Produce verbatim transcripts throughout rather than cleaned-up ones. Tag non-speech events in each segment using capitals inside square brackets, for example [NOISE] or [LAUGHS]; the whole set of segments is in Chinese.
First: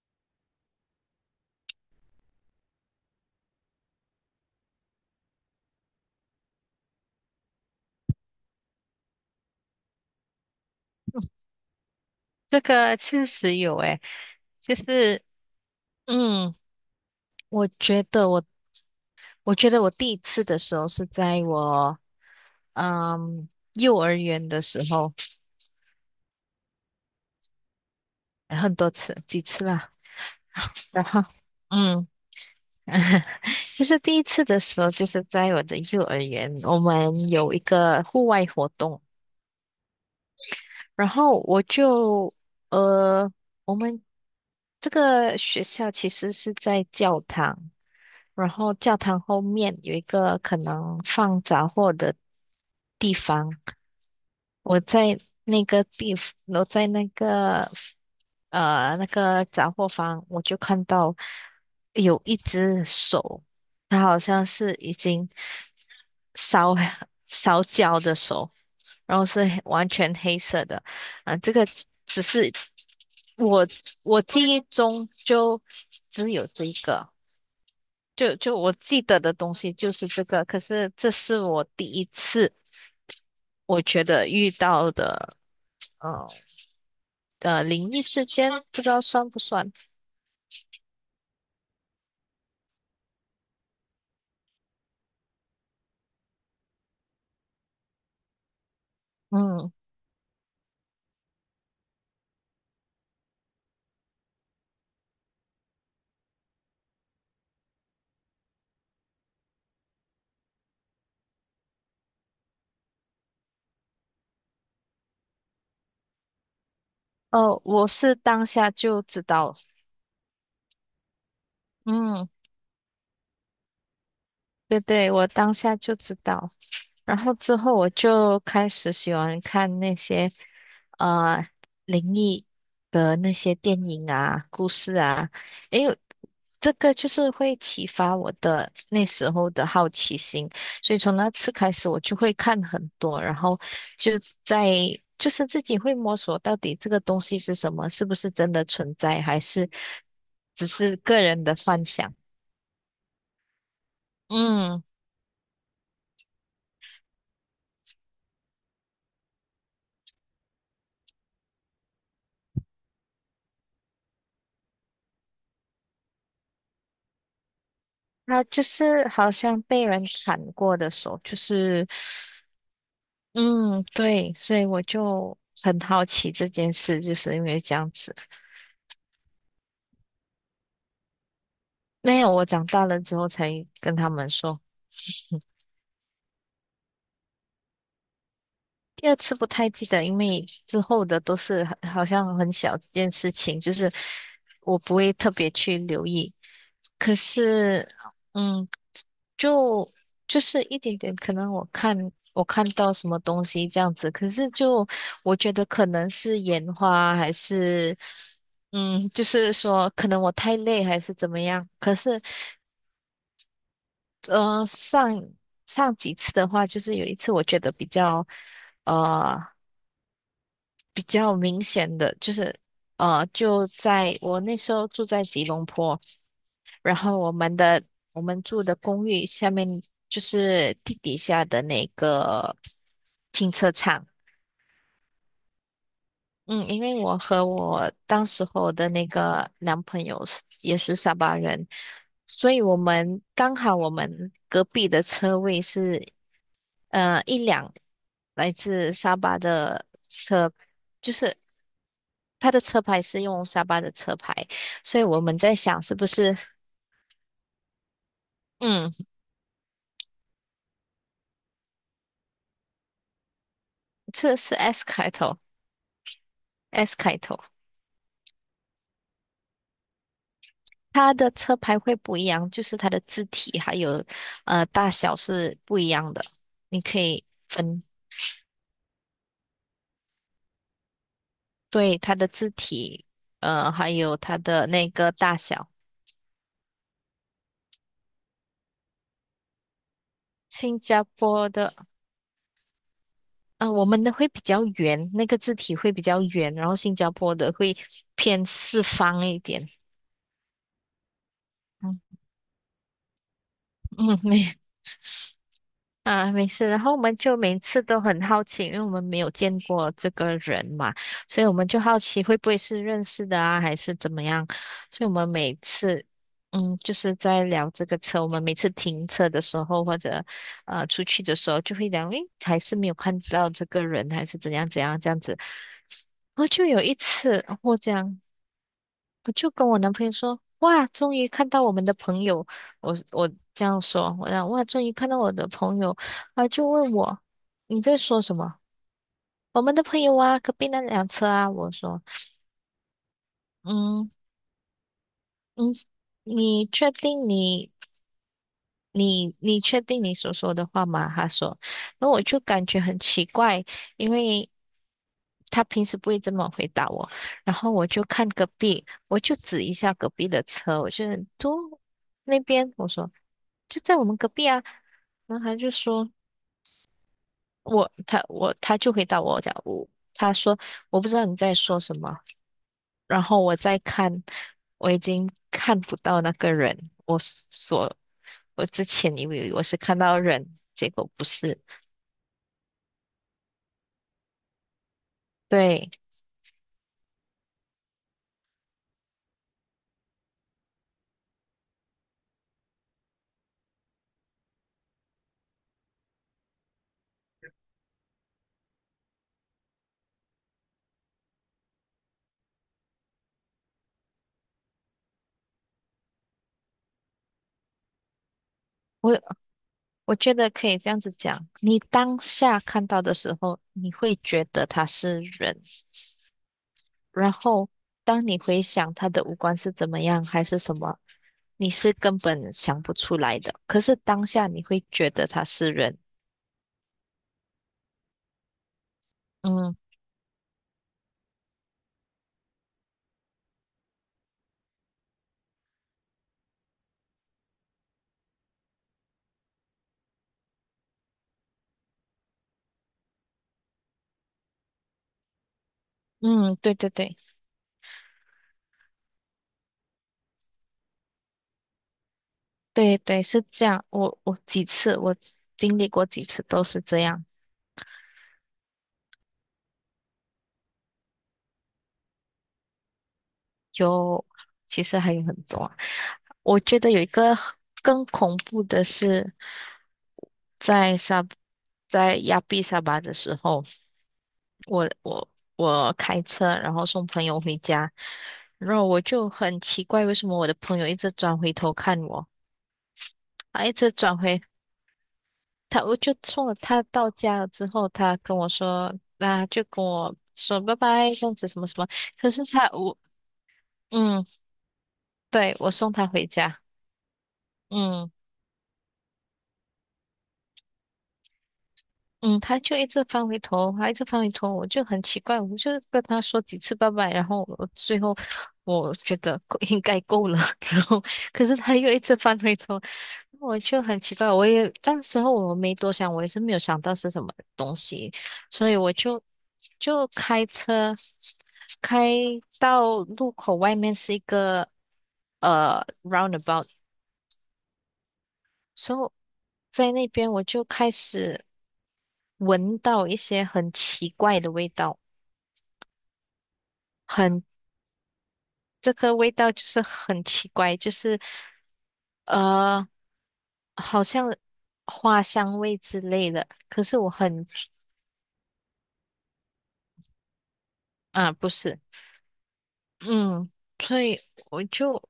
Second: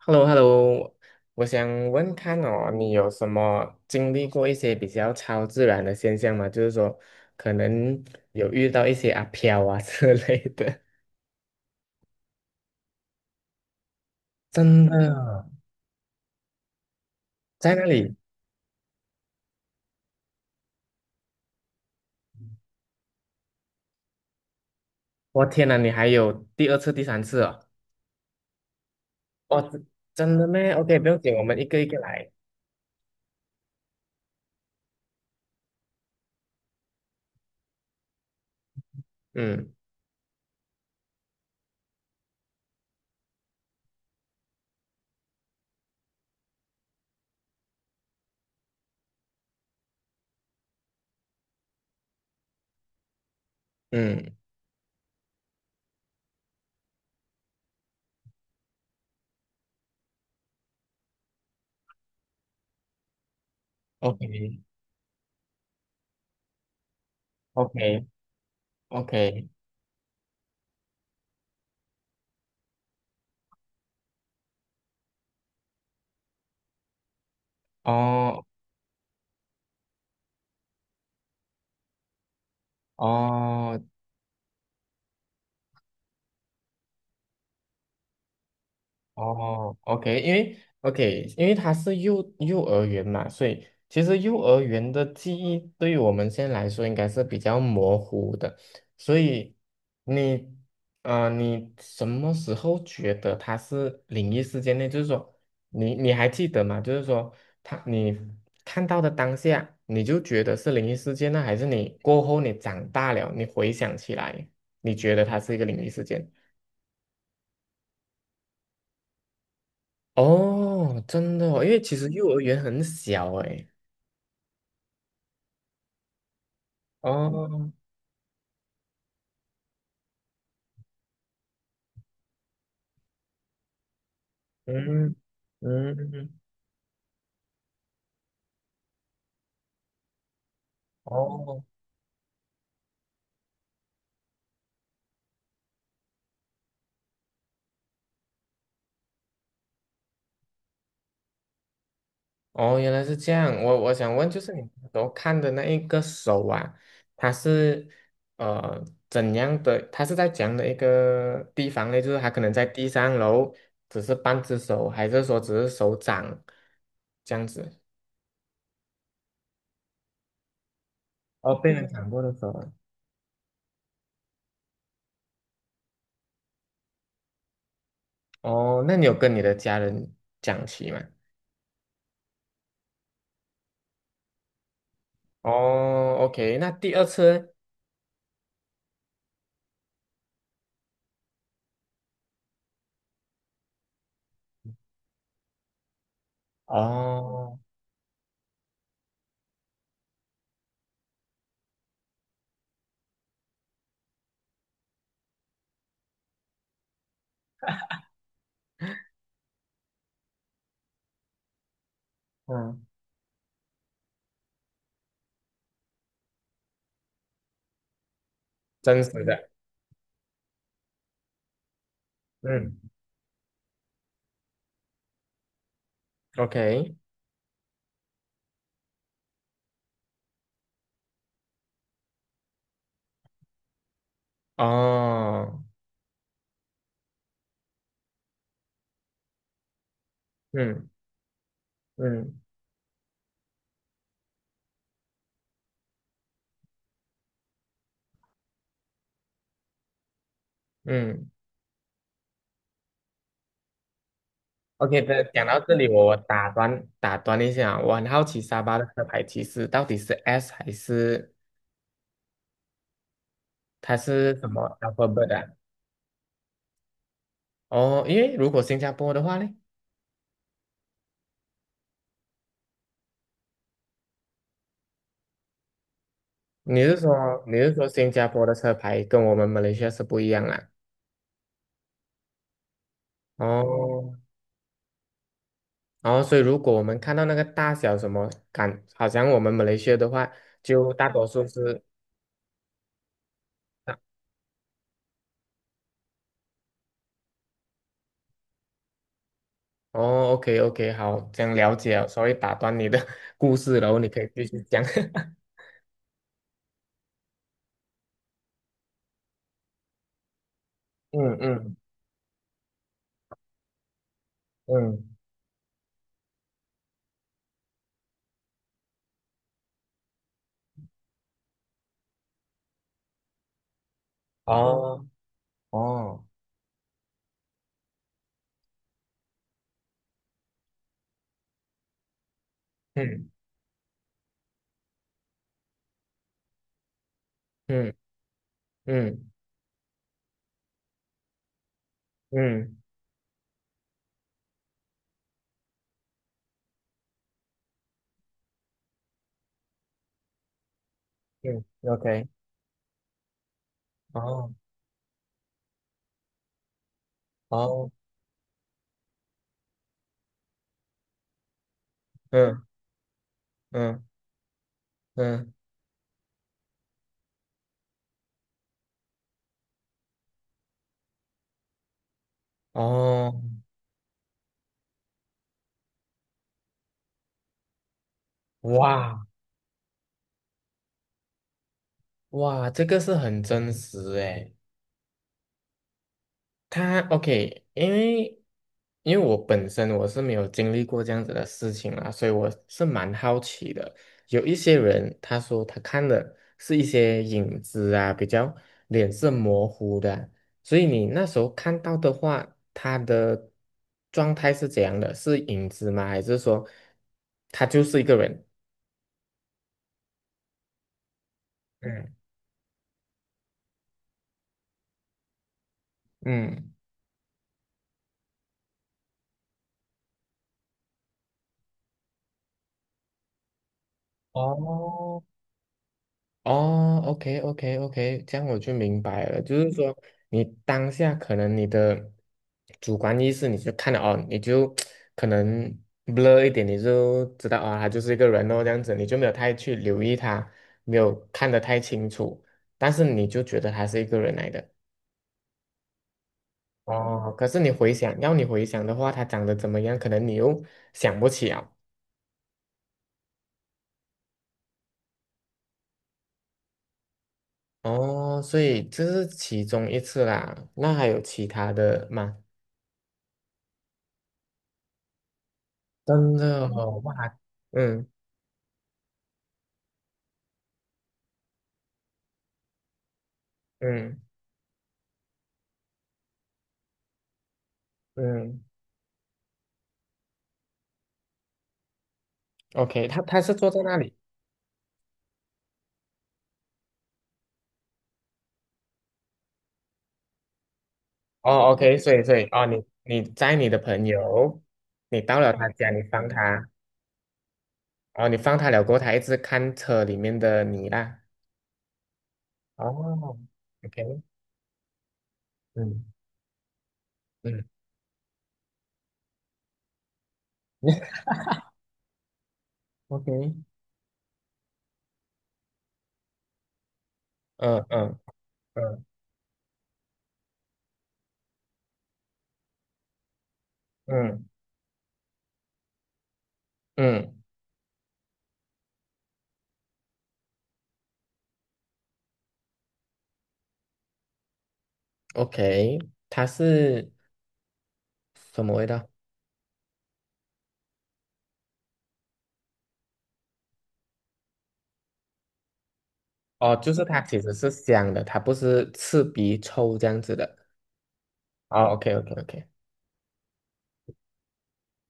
h e l l o h e l l o。 我想问看哦，你有什么经历过一些比较超自然的现象吗？就是说，可能有遇到一些阿飘啊之类的。这个确实有诶，就真是的，嗯，我在那觉里，得我，我觉得我第一次的时候是在我嗯幼儿园的时候。我天哪，你还有第二次、第三次哦？很多次，几哦，次真啦。真的咩？OK，然不用后紧，我们一个一个嗯，来。[LAUGHS] 就是第一次的时候，就是在我的幼儿园，我们有一个户外活动。嗯然后我就呃，我们这个学校其实是在教堂。然后教堂后面有一个可能放杂货的地方。嗯我在那个地，我在那个呃那个杂货房，我就看到有一只手。它好，OK 像是已经烧烧 OK 焦的手，OK，然后是完全黑色的。啊、这个只是我我记忆中就只有这一个。就哦就我记得的东西就是这个，可是这是我第一次哦，我觉得遇到的呃呃灵异事件，不知道算不算？哦，OK，因为 OK，因为他是幼幼儿园嘛，所以其实幼儿园的记忆对于我们现在来说应该是比较模糊的，所以嗯，你啊，你什么时候觉得它是灵异事件呢？就是说，你你还记得吗？就是说，他你看到的当下，你就觉得是灵异事件呢，还是你过后你长大了，你回想起来，你觉得它是一个灵异事件？哦，我是当下就知道。哦，真的哦，因为其实嗯，幼儿园很小诶。对对，我当下就知道，然后之哦，后我就开始喜欢看那些呃灵异的那些电影啊、故事嗯啊。因为嗯，这个就是会启发我的那时候的好奇心，所以从那次哦开始我就会看很多，然后就在就是自己会摸索到底这个东西是什么，是不是真的存在，还是只是个人的幻想。哦，原来是这样。我我想问，就是你嗯，都看的那一个手啊，它是呃怎样的？它是在怎样的一个地方呢？就是它可能在地上，然后只是半只手，还是说只是手掌这样子？那就是好像被人砍过的手，就哦，被人是。砍过的手啊。嗯，对，所以我就很好奇这件事，就是因为这样子。哦，那你有跟你的家人讲起吗？没有，我长大了之后才跟他们说。哦，OK，那第二次呢？第二次不太记得，因为之后的都是好好像很小这件事情，就是我不会特别去留意。可哦，是，嗯，就就是一点点，可能我看我看到什么东西这样子。可是就我觉得可能是眼花，还是嗯，就是说可能我太累还是怎么样。可是，嗯，呃，上上几次的话，就是有一次我觉得比较真实呃的，比较明显的，就是嗯呃就在我那时候住在吉隆坡。，OK，然后我们的我们住的公寓下面就是地底下的那个停车场。哦，嗯，因为我和我当时候的那个男朋友是也嗯是沙巴人，嗯所以我们刚好我们隔壁的车位是呃一辆来自沙巴的车。就嗯是他的车牌是用沙巴的车牌，，OK 所以我的。们讲在到这想里，是我不我是。打断打断一下，我很好奇沙巴的嗯，车牌其实到底是 S 还是它是这什是 么 S 开 alphabet 的头啊？，S 开头。哦，因为如果新加坡的话呢，它的车牌会不一样，就是它的字体还有呃大小是不一样的。你你是可以说你是分，说新加坡的车牌跟我们马来西亚是不一样啊？对，它的字体，呃，还哦，有它的那个大小。然后所以如果我们看到那个大小什么感，好像我们马来西亚的话，新就加大多数坡的，是。呃，我们的会比较圆，那个字体会比较圆，然后新加坡的会偏四方一点。哦，OK OK，好，这样了解嗯了。s o 打断你的 [LAUGHS] 故事，然后你嗯，可以继没续讲。[LAUGHS] 啊，没事。然后我们就每次都很好奇，因为我们没有见过这个人嘛，嗯所以我们嗯就好奇会不会是认识的啊，还是怎么样？嗯，所以我们每次，嗯，就是在聊这个车。我们每次停车的时候或者呃出去的时候，就会聊，诶，还是没有看到这个人，还是怎样怎样哦这样子。哦，然后就有一次，哦我样。我就跟我男朋友说，哇，终于看到我们的朋友。我我嗯这样说，我讲哇，终于看到我的朋友。啊，就问我你嗯在说什么？嗯我们的朋友啊，隔壁那辆车啊，我说。嗯嗯嗯，你确定你你你确定你所说的话吗？他说。嗯那我，OK，就感觉很奇怪，因为哦他平时不会这么回答我。然后我哦，就看隔壁，我就指一下隔壁的车，我就都那嗯边，我说就在嗯我们隔壁啊。然后嗯，他就说我他我他就回答我讲我他说我不知道你在说什么。然哦，后我再看，我已经看不到那个人。我所我之前哇以为我是看到人，结果不是。哇，这个是很真实诶。对，他 OK，因为因为我本身我是没有经历过这样子的事情啦，所以我是蛮好奇的。有一些人他说他看的是一些影子啊，比较脸色模糊的啊，所以你那时候看到的话，他的状态是怎样的？是影子吗？还是说他就是一个人？我我觉得可以这样子讲，你嗯当下看到的时候，你会觉得他是人。嗯然后当你回想他的五官是怎么样，还是什么，你是根本想不出来的。可是当下你会觉哦，得他是人。哦，OK，OK，OK，这样我就明白了。就是嗯说，你当下可能你的主观意识，你就看了哦，你就可能 blur 一点，你就知道啊、他就是一个人哦，这样子，你就没有太去留意他，没有看得太清楚，但是你就觉得他是一个人来的。嗯，对对对哦，可是你回想，要你回想的话，他长得怎么样，可能你又想不起啊。对对，是这样。我我几次我经历过几次都是这样。哦，所以这是其中一次啦。那还有其他的吗？有，其实还有很多啊。真我的觉得哦，有一个哇，更嗯恐怖的是，在沙在亚庇沙巴的时候，嗯我我我开车，然后送朋友回家。嗯然后我就很奇怪，为什么我的朋友一直转回头看我。，OK，他他是他坐一在直那里，转回他，我就送了他到家了之后，他跟我说，那、就跟我说拜拜，这样子什么哦什么。，OK，所以可所以是哦，他你我你在你的朋嗯，友，你到了对，他我家，送你他回放家，他，嗯。哦，你放他了过后，他一直看车里面的你啦，嗯，他就一直翻哦回头，他一直翻，OK，回头，我就很奇怪，我就跟嗯他说几次拜拜，然后嗯 我最后我觉得够应该够了，[LAUGHS] 然后 [LAUGHS] 可是他又一直翻回头，，OK，我就很奇怪。我也当时候我没多想，我也是没有想到是什么东嗯西，嗯所以我嗯就就开车开到路口外面是一嗯个呃 roundabout。嗯所以在那边我就开始闻到一些很奇怪的味道。，OK，它是很，什么味这道？个味道就是很奇怪，就是呃，好像花香味之类的。哦，可就是是我它其很，实是香的，它不是刺鼻臭这样子的。啊，不是。哦，OK OK OK，嗯，所以我就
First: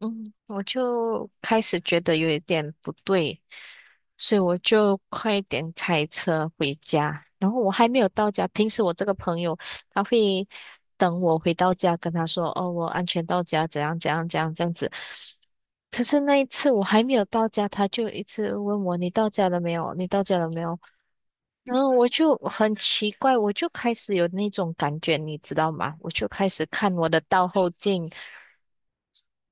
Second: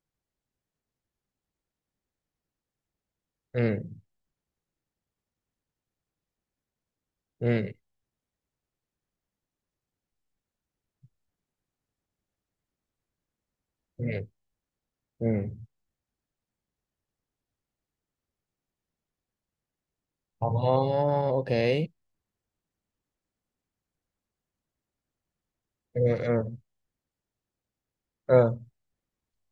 嗯，我就开始觉得有一点不对，嗯所以我就快点开车回家。然后我嗯。还没有到家，平时我这个朋友他会等我回到家，跟他说："哦，我安全到家，怎样怎嗯样怎样这样子。"嗯，可是那一次我还没有到家，他就一直问我："你到家了没有？你到家哦了没有？"然后，OK，我就很奇怪，我就开始有那种感觉，你知道吗？嗯我就开嗯始看我的倒后镜。嗯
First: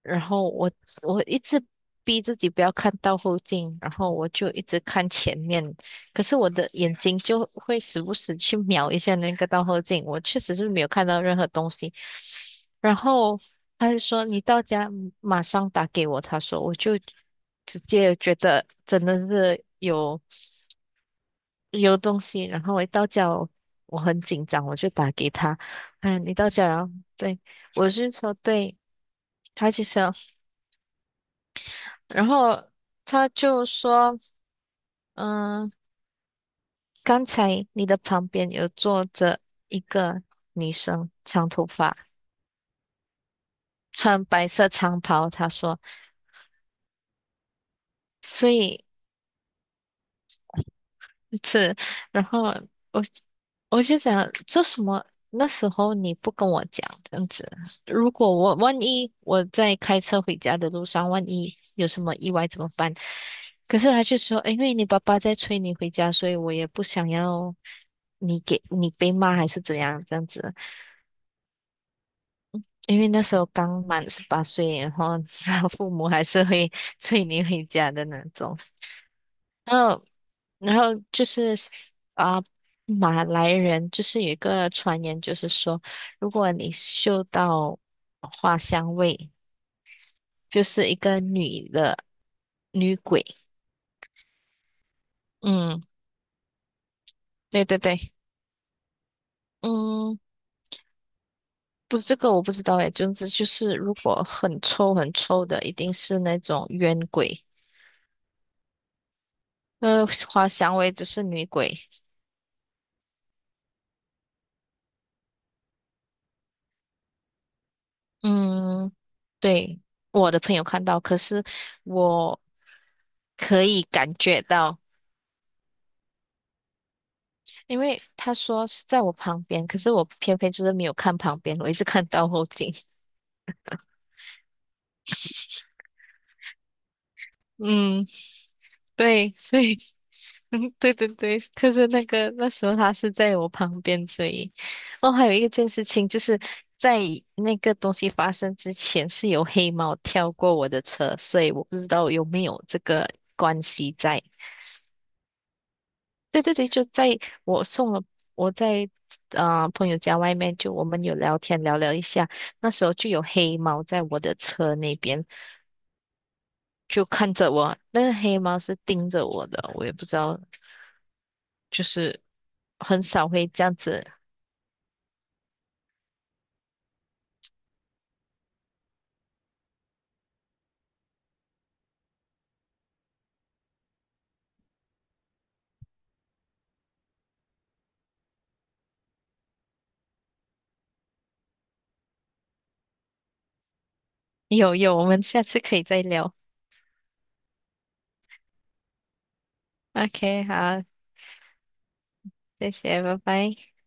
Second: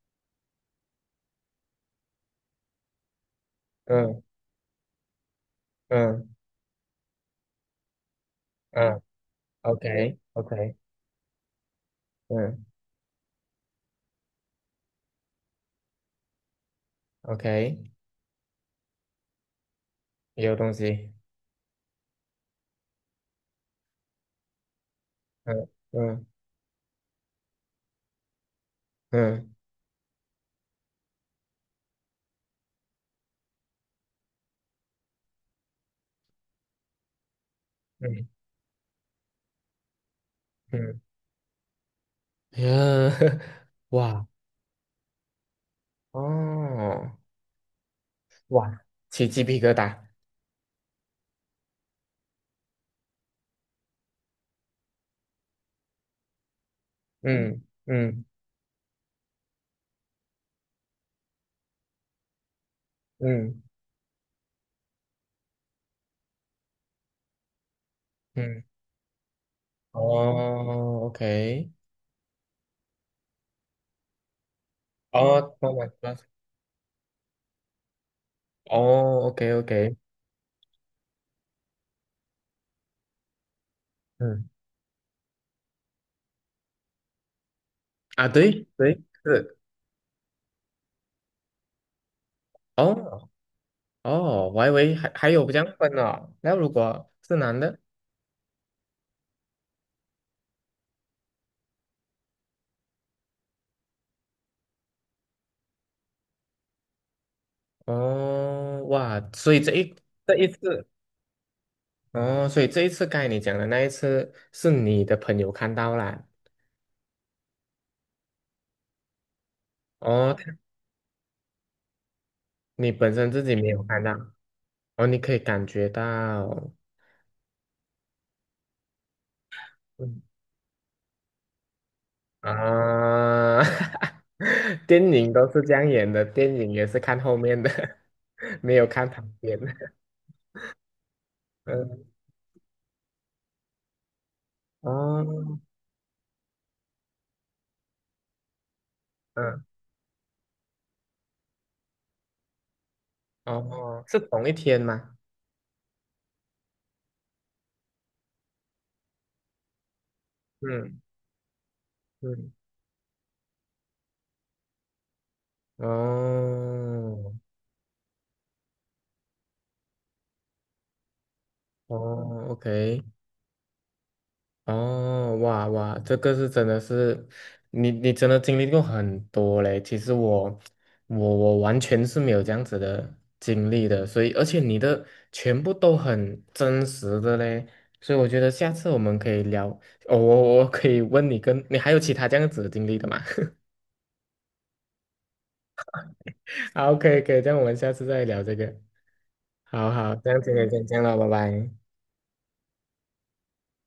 然后我我一直逼自己不要看到后镜，然后嗯我就一直看前面。可嗯是我的眼睛就会时不时去瞄一嗯下那个倒后镜，，OK 我确实是 OK，没有看到任何东西。嗯 然后他就说你到家马上打给我，他说我就直 OK，接觉得真的是有也有东西。有东西。然后我一到家我我很紧张，我就打给他。嗯嗯嗯，你到家然后对，我是说对，嗯他就说。然后他就说，嗯，刚才你的嗯旁边有坐着一个女嗯，生，长头发，嗯，[LAUGHS] 穿哇，白色长袍。他说，哦，所哇，以起鸡皮疙瘩。是，然后我我就想，这什么？那时候你不跟我讲这样子，嗯如嗯果我万一我在开车回家的路上，万一有什么意外怎么办？嗯可是他就说，因为你爸爸在催你回家，所以我也不想要你给嗯，你被骂还是怎样这样子。哦，OK，因为那时候刚满十八岁，然后 哦，[LAUGHS] 慢父慢母慢慢，还是会催你回家的那种。哦，OK 然 OK，后，然后就是啊，马来人就是有一嗯，个传言，就是说，如果你嗅到啊，花对香对味，是，就是一个女的女哦，鬼。哦，我还以为还还有这样嗯，分哦。那如果是男对对的，对。嗯，不是，这个我不知道诶，总之就是如果很臭很臭的，一定是那种冤鬼。哦，哇，所以这一呃，这一滑翔次，尾只是女鬼。哦，所以这一次该你讲的那一次是你的朋友看到啦，嗯，对，我哦，的朋友看到，可是我你本身自己可没以有看到，感觉到。哦，你可以感觉到，因为他说是在我旁边，可是我嗯偏偏就是没有看旁边，我一直看到后颈。[LAUGHS] 啊，[LAUGHS] 电影都是这样演的，电影也是看后面的，嗯，[LAUGHS] 没有看旁对，边所以，的，[LAUGHS] 嗯对对对，可是那嗯，个那时候他是在我旁边，所以。哦，还有一哦，件事情就是在那个东西发生之前是有嗯，黑猫跳过我的车，所以我不知道有没有这个关系哦，是在。同一天吗？对对对，就在我送了我在啊朋友家外面，就我嗯们有聊天聊聊一下。嗯。那时候就有黑猫在我的车那边就哦，看着我，那个黑猫是盯着我的，我也不知道，就哦是很，OK，少会这样子。哦，哇哇，这个是真的是，你你真的经历过很多嘞。其实我我我完全是没有这样子的经历的，所以而且你的全部都很真实的嘞，所以我觉得下次我们可以聊。哦，我我可以问你跟你还有其他这样子的经历的吗？有有，我们下次可以再聊。[LAUGHS] 好，可以可以，这样我们下次再聊这个。好好，这样 OK,今天嗯好，先这样了，拜拜。谢谢，拜拜。